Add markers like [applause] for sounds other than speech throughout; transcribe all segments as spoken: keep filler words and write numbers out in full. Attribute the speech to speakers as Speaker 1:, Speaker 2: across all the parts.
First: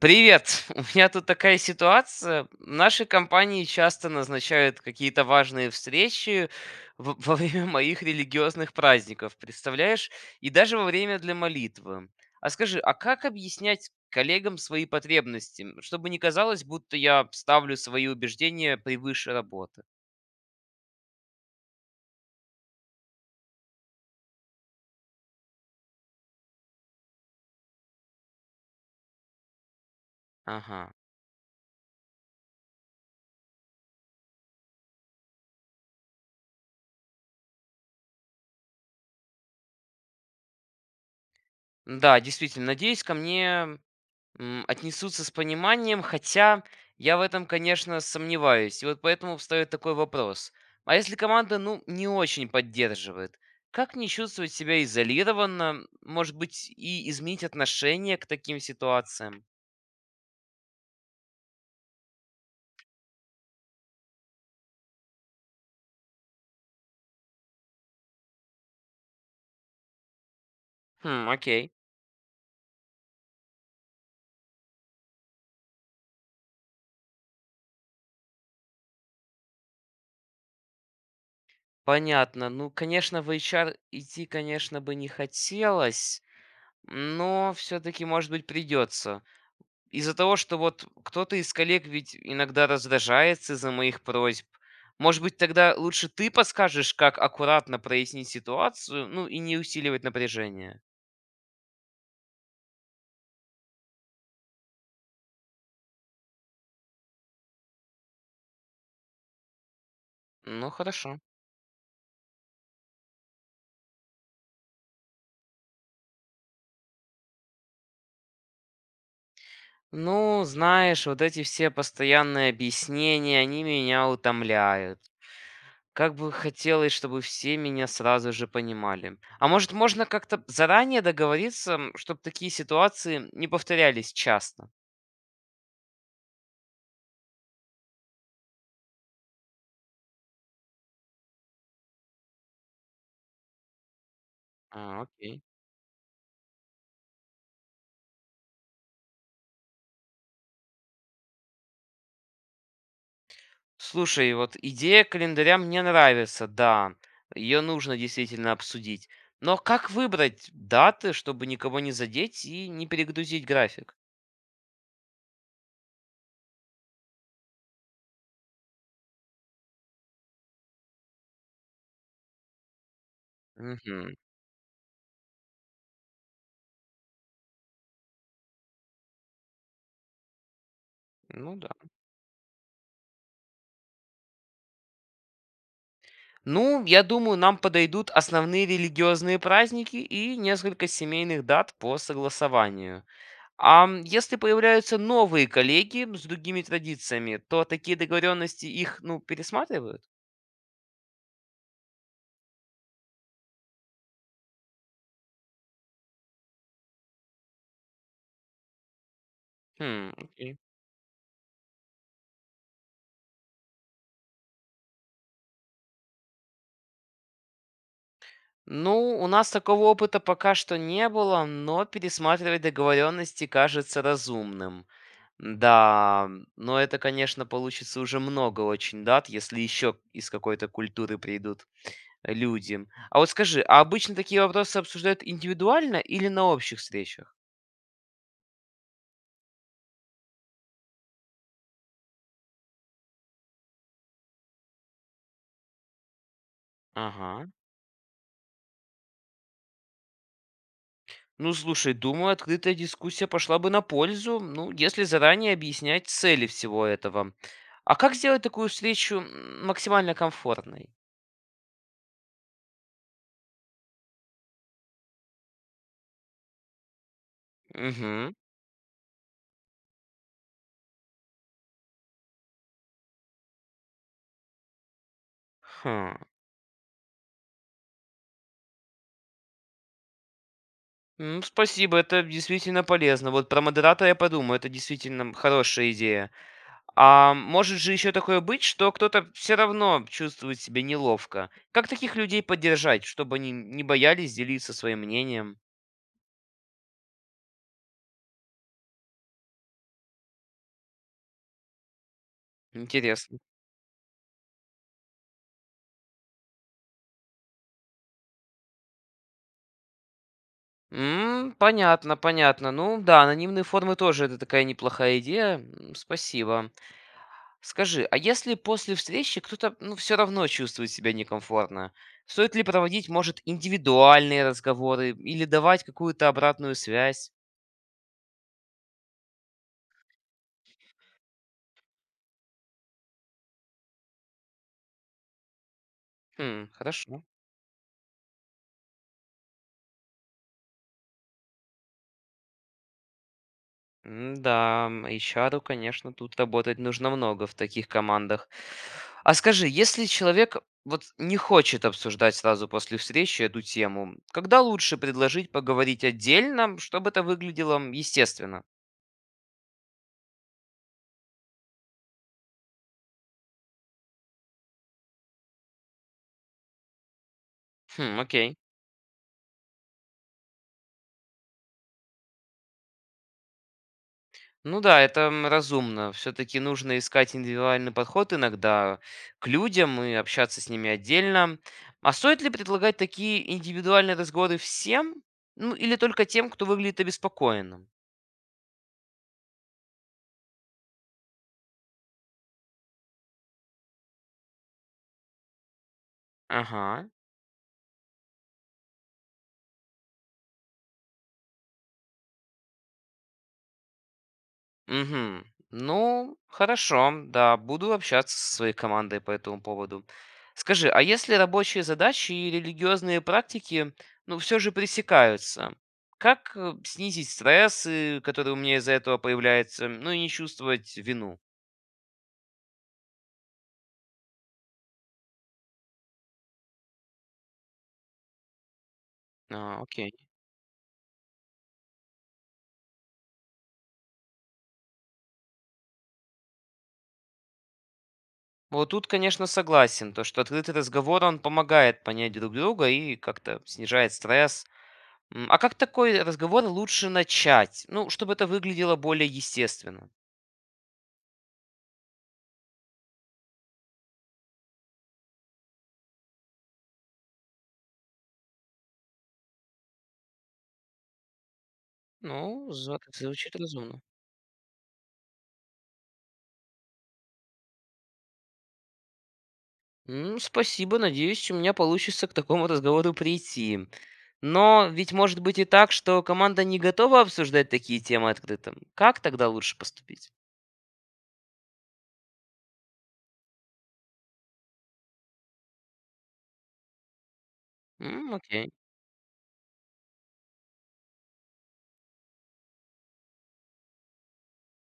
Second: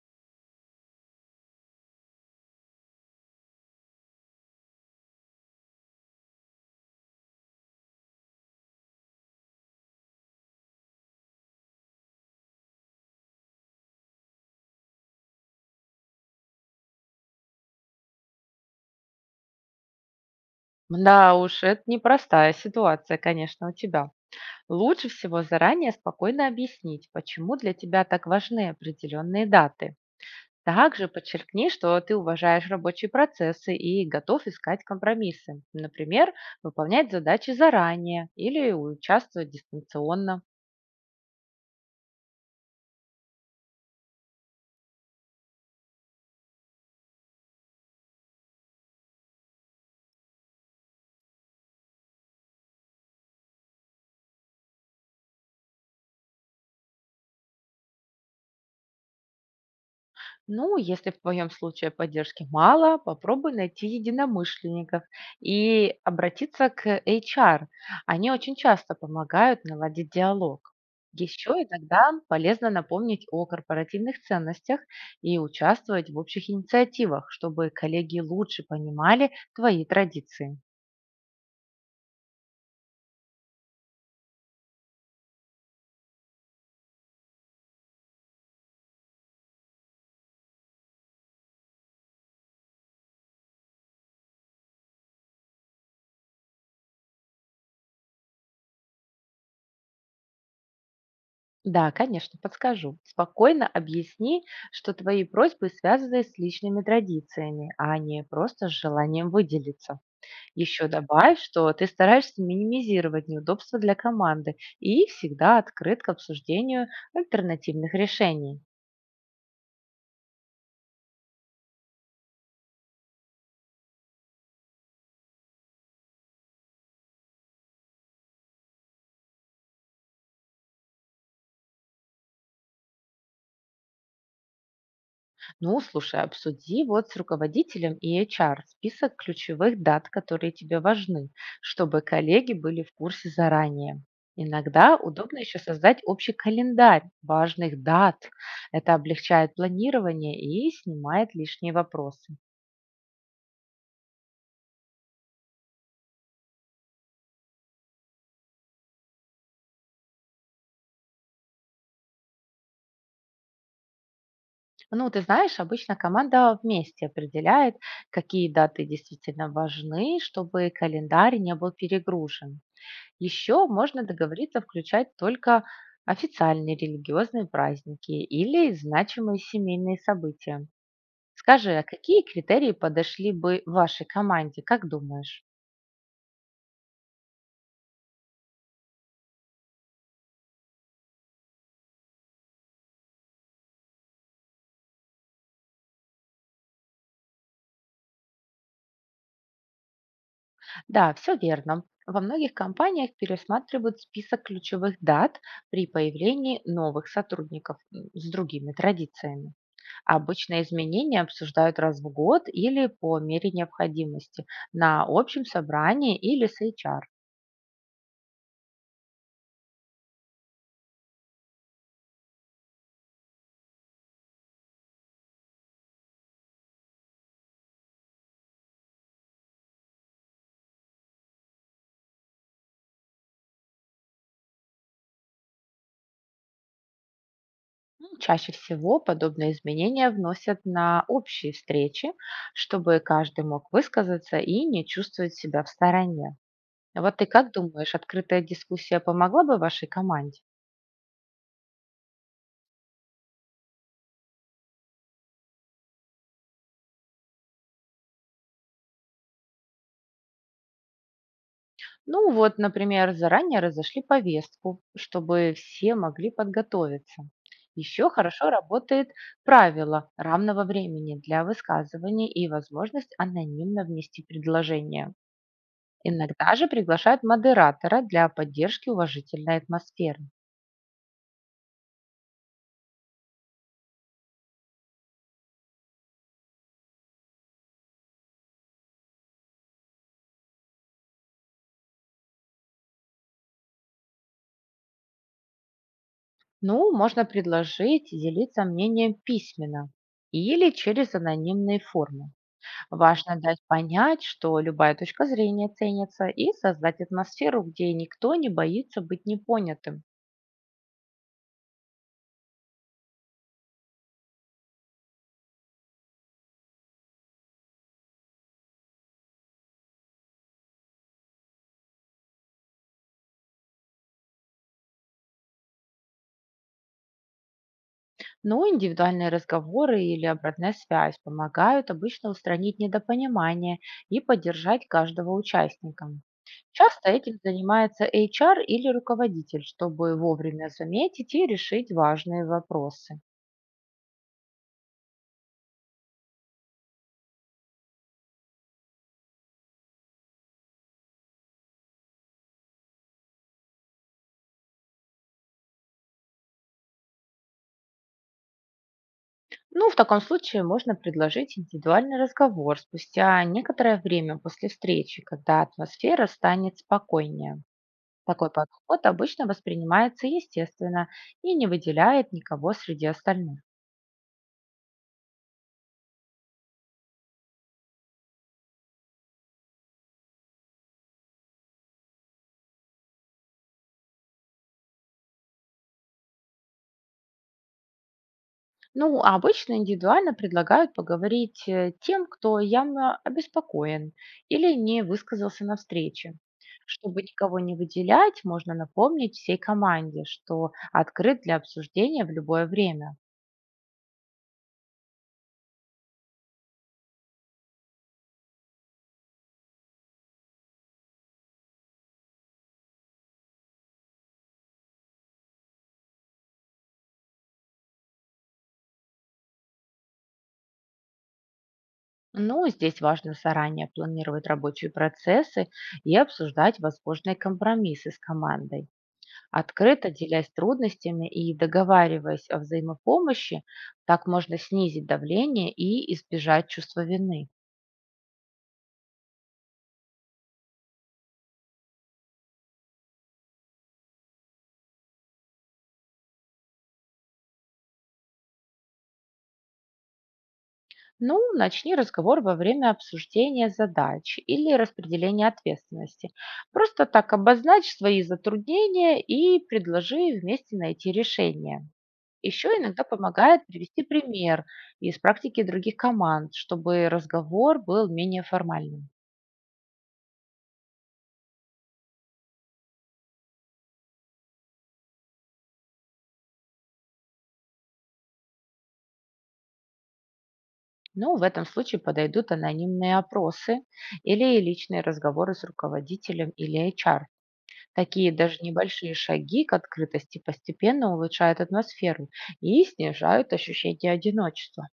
Speaker 1: Привет! [laughs] У меня тут такая ситуация. Наши компании часто назначают какие-то важные встречи в- во время [laughs] моих религиозных праздников, представляешь? И даже во время для молитвы. А скажи, а как объяснять коллегам свои потребности, м, чтобы не казалось, будто я ставлю свои убеждения превыше работы?
Speaker 2: Да уж, это непростая ситуация, конечно, у тебя. Лучше всего заранее спокойно объяснить, почему для тебя так важны определенные даты.
Speaker 1: Ага.
Speaker 2: Также подчеркни, что ты уважаешь рабочие процессы и готов искать компромиссы. Например, выполнять задачи заранее или участвовать дистанционно.
Speaker 1: Да, действительно, надеюсь, ко мне М, отнесутся с пониманием, хотя я в этом, конечно, сомневаюсь. И вот поэтому встает такой вопрос. А если команда, ну, не очень поддерживает, как не чувствовать себя изолированно, может быть, и изменить отношение к таким ситуациям?
Speaker 2: Ну, если в твоем случае поддержки мало, попробуй найти единомышленников и обратиться к H R. Они очень часто помогают наладить диалог.
Speaker 1: Хм,
Speaker 2: Еще
Speaker 1: окей.
Speaker 2: иногда полезно напомнить о корпоративных ценностях и участвовать в общих инициативах, чтобы коллеги лучше понимали твои традиции.
Speaker 1: Понятно. Ну, конечно, в эйч ар идти, конечно, бы не хотелось, но все-таки, может быть, придется. Из-за того, что вот кто-то из коллег ведь иногда раздражается из-за моих просьб. Может быть, тогда лучше ты подскажешь, как аккуратно прояснить ситуацию, ну и не усиливать напряжение.
Speaker 2: Да, конечно, подскажу. Спокойно объясни, что твои просьбы связаны с личными традициями, а не просто с желанием выделиться.
Speaker 1: Ну
Speaker 2: Еще
Speaker 1: хорошо.
Speaker 2: добавь, что ты стараешься минимизировать неудобства для команды и всегда открыт к обсуждению альтернативных решений.
Speaker 1: Ну, знаешь, вот эти все постоянные объяснения, они меня утомляют. Как бы хотелось, чтобы все меня сразу же понимали. А может, можно как-то заранее договориться, чтобы такие ситуации не повторялись часто?
Speaker 2: Ну, слушай, обсуди вот с руководителем и H R список ключевых дат, которые тебе важны, чтобы коллеги были в курсе заранее. Иногда
Speaker 1: А,
Speaker 2: удобно
Speaker 1: окей.
Speaker 2: еще создать общий календарь важных дат. Это облегчает планирование и снимает лишние вопросы.
Speaker 1: Слушай, вот идея календаря мне нравится, да. Ее нужно действительно обсудить. Но как выбрать даты, чтобы никого не задеть и не перегрузить график?
Speaker 2: Ну, ты знаешь, обычно команда вместе определяет, какие даты действительно важны, чтобы календарь не был перегружен. Еще можно
Speaker 1: Мгм.
Speaker 2: договориться включать только официальные религиозные праздники или значимые семейные события.
Speaker 1: Ну да.
Speaker 2: Скажи, а какие критерии подошли бы вашей команде, как думаешь?
Speaker 1: Ну, я думаю, нам подойдут основные религиозные праздники и несколько семейных дат по согласованию. А м, если появляются новые коллеги с другими традициями, то такие договоренности их, ну, пересматривают?
Speaker 2: Да, все верно. Во многих компаниях пересматривают список ключевых дат при появлении новых сотрудников м, с другими традициями.
Speaker 1: Хм, окей.
Speaker 2: Обычно изменения обсуждают раз в год или по мере необходимости на общем собрании или с H R.
Speaker 1: Ну, у нас такого опыта пока что не было, но пересматривать договоренности кажется разумным. Да, но это, конечно, получится уже много очень дат, если еще из какой-то культуры придут люди. А вот скажи, а обычно такие вопросы обсуждают индивидуально или на общих встречах?
Speaker 2: Ну, чаще всего подобные изменения вносят на общие встречи, чтобы каждый мог высказаться и не чувствовать себя в стороне. Вот ты
Speaker 1: Ага.
Speaker 2: как думаешь, открытая дискуссия помогла бы вашей команде?
Speaker 1: Ну, слушай, думаю, открытая дискуссия пошла бы на пользу, ну, если заранее объяснять цели всего этого. А как сделать такую встречу м, максимально комфортной?
Speaker 2: Ну вот, например, заранее разошли повестку, чтобы все могли подготовиться. Еще
Speaker 1: Угу.
Speaker 2: хорошо работает правило равного времени для высказываний и возможность анонимно внести предложение.
Speaker 1: Хм.
Speaker 2: Иногда же приглашают модератора для поддержки уважительной атмосферы.
Speaker 1: Ну, спасибо, это действительно полезно. Вот про модератора я подумаю, это действительно м, хорошая идея. А может же еще такое быть, что кто-то все равно чувствует себя неловко. Как таких людей поддержать, чтобы они не боялись делиться своим мнением?
Speaker 2: Ну, можно предложить делиться мнением письменно или через анонимные формы.
Speaker 1: Интересно.
Speaker 2: Важно дать понять, что любая точка зрения ценится, и создать атмосферу, где никто не боится быть непонятым.
Speaker 1: М, понятно, понятно. Ну да, анонимные формы тоже это такая неплохая идея. М, Спасибо. Скажи, а если после встречи кто-то, ну, все равно чувствует себя некомфортно, стоит ли проводить, может, индивидуальные разговоры или давать какую-то обратную связь?
Speaker 2: Но индивидуальные разговоры или обратная связь помогают обычно устранить недопонимание и поддержать каждого участника.
Speaker 1: Хм,
Speaker 2: Часто
Speaker 1: хорошо.
Speaker 2: этим занимается H R или руководитель, чтобы вовремя заметить и решить важные вопросы.
Speaker 1: М, Да, м, эйч ар, конечно, тут работать нужно много в таких командах. А скажи, если человек вот не хочет обсуждать сразу после встречи эту тему, когда лучше предложить поговорить отдельно, чтобы это выглядело м, естественно?
Speaker 2: Ну, в таком случае можно предложить индивидуальный разговор спустя некоторое время после встречи, когда атмосфера станет спокойнее.
Speaker 1: Хм,
Speaker 2: Такой
Speaker 1: окей.
Speaker 2: подход обычно воспринимается естественно и не выделяет никого среди остальных.
Speaker 1: Ну да, это м, разумно. Все-таки нужно искать индивидуальный подход иногда к людям и общаться с ними отдельно. А стоит ли предлагать такие индивидуальные разговоры всем? Ну или только тем, кто выглядит обеспокоенным?
Speaker 2: Ну, а обычно индивидуально предлагают поговорить э, тем, кто явно обеспокоен или не высказался на встрече.
Speaker 1: Ага.
Speaker 2: Чтобы никого не выделять, можно напомнить всей команде, что открыт для обсуждения в любое время.
Speaker 1: Мгм. Ну, хорошо, да, буду общаться со своей командой по этому поводу. Скажи, а если рабочие задачи и религиозные практики, ну, все же пресекаются, как э, снизить стресс, э, который у меня из-за этого появляется, ну и не чувствовать вину?
Speaker 2: Ну, здесь важно заранее планировать рабочие процессы и обсуждать возможные компромиссы с командой.
Speaker 1: А,
Speaker 2: Открыто
Speaker 1: окей.
Speaker 2: делясь трудностями и договариваясь о взаимопомощи, так можно снизить давление и избежать чувства вины.
Speaker 1: Вот тут, конечно, согласен, то, что открытый разговор, он помогает понять друг друга и как-то снижает стресс. М, А как такой разговор лучше начать? Ну, чтобы это выглядело более естественно.
Speaker 2: Ну, начни разговор во время обсуждения задач или распределения ответственности. Просто так обозначь свои затруднения и предложи вместе найти решение.
Speaker 1: Ну,
Speaker 2: Еще
Speaker 1: зв-
Speaker 2: иногда
Speaker 1: звучит
Speaker 2: помогает
Speaker 1: разумно.
Speaker 2: привести пример из практики других команд, чтобы разговор был менее формальным.
Speaker 1: М, спасибо, надеюсь, у меня получится к такому разговору прийти. Но ведь может быть и так, что команда не готова обсуждать такие темы открыто. Как тогда лучше поступить?
Speaker 2: Ну, в этом случае подойдут анонимные опросы или личные разговоры с руководителем или H R. Такие
Speaker 1: М,
Speaker 2: даже
Speaker 1: окей.
Speaker 2: небольшие шаги к открытости постепенно улучшают атмосферу и снижают ощущение одиночества.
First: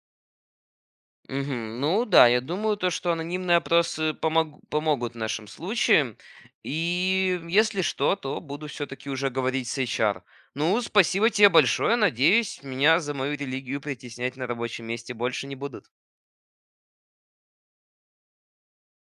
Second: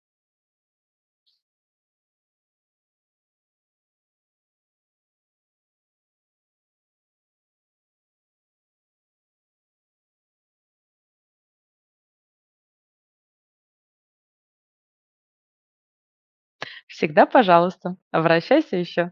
Speaker 1: Мгм. Ну да, я думаю, то, что анонимные опросы помог- помогут в нашем случае. И если что, то буду все-таки уже говорить с эйч ар. Ну, спасибо тебе большое. Надеюсь, меня за мою религию притеснять на рабочем месте больше не будут.
Speaker 2: Всегда, пожалуйста, обращайся еще.